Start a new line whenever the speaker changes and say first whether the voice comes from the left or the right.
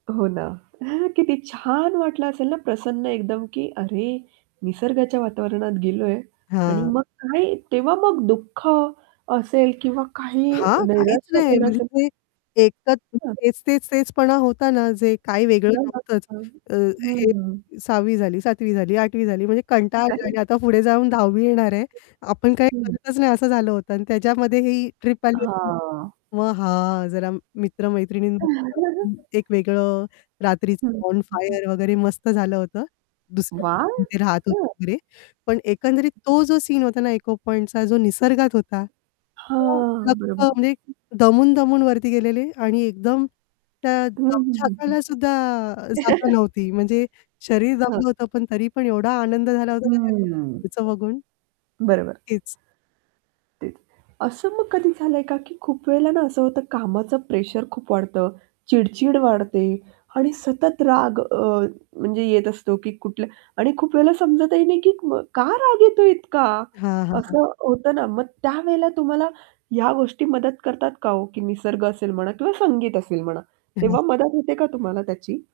right: हो ना. किती छान वाटलं असेल ना प्रसन्न एकदम की अरे! निसर्गाच्या वातावरणात गेलोय आणि
left: हां.
right: मग काय तेव्हा मग दुःख असेल किंवा काही
left: हां, काहीच
right: नैराश्य
left: नाही.
right: झालं
left: म्हणजे
right: असेल तर
left: ते एकच [unintelligible]
right: [unintelligible]
left: तेच-तेच-तेचपणा होता ना जे काही वेगळं
right: [unintelligible]
left: नव्हतंच
right: हं,
left: अ, हे
right: हं.
left: 6वी झाली, 7वी झाली, 8वी झाली म्हणजे कंटाळा आलेला
right: अरे!
left: आणि आता पुढे जाऊन 10वी येणार आहे. आपण काही
right: हं, हं.
left: करतच नाही, असं झालं होतं आणि त्याच्यामध्ये ही ट्रिप आली होती
right: हां.
left: मग हां. जरा मित्र-मैत्रिणीं बरोबरपण एक वेगळं, रात्रीचं
right: हं. हं,
left: बॉन
right: हं.
left: फायर वगैरे मस्त झालं होतं. दुसऱ्या
right: वाह!
left: रूममधे राहत होतो
right: हां.
left: वगैरे पण एकंदरीत
right: [unintelligible]
left: तो जो सीन होता ना इको पॉइंटचा जो निसर्गात होता हो.
right: हां,
left: लख्ख
right: बरोबर.
left: म्हणजे दमून-दमून वरती गेलेले आणि एकदम त्या
right: हं, हं, हं, हं.
left: दमछाकाला सुद्धा जागा नव्हती म्हणजे शरीर
right: हां.
left: दमलं होतं पण तरी पण एवढा आनंद झाला होता ना त्या [unintelligible] ते
right: हं.
left: पुढचं बघून.
right: बरोबर.
left: तेच.
right: तेच, असं मग कधी झालंय का? की खूप वेळेला ना असं होतं, कामाच प्रेशर खूप वाढतं, चिड-चिड वाढते आणि सतत राग अ, म्हणजे येत असतो की कुठल्या आणि खूप वेळेला समजतही नाही की का राग येतो इतका?
left: हां, हां.
right: असं होतं ना मग. त्यावेळेला तुम्हाला या गोष्टी मदत करतात का हो की निसर्ग असेल म्हणा किंवा संगीत असेल म्हणा तेव्हा
left: [unintelligible]
right: मदत होते का तुम्हाला त्याची?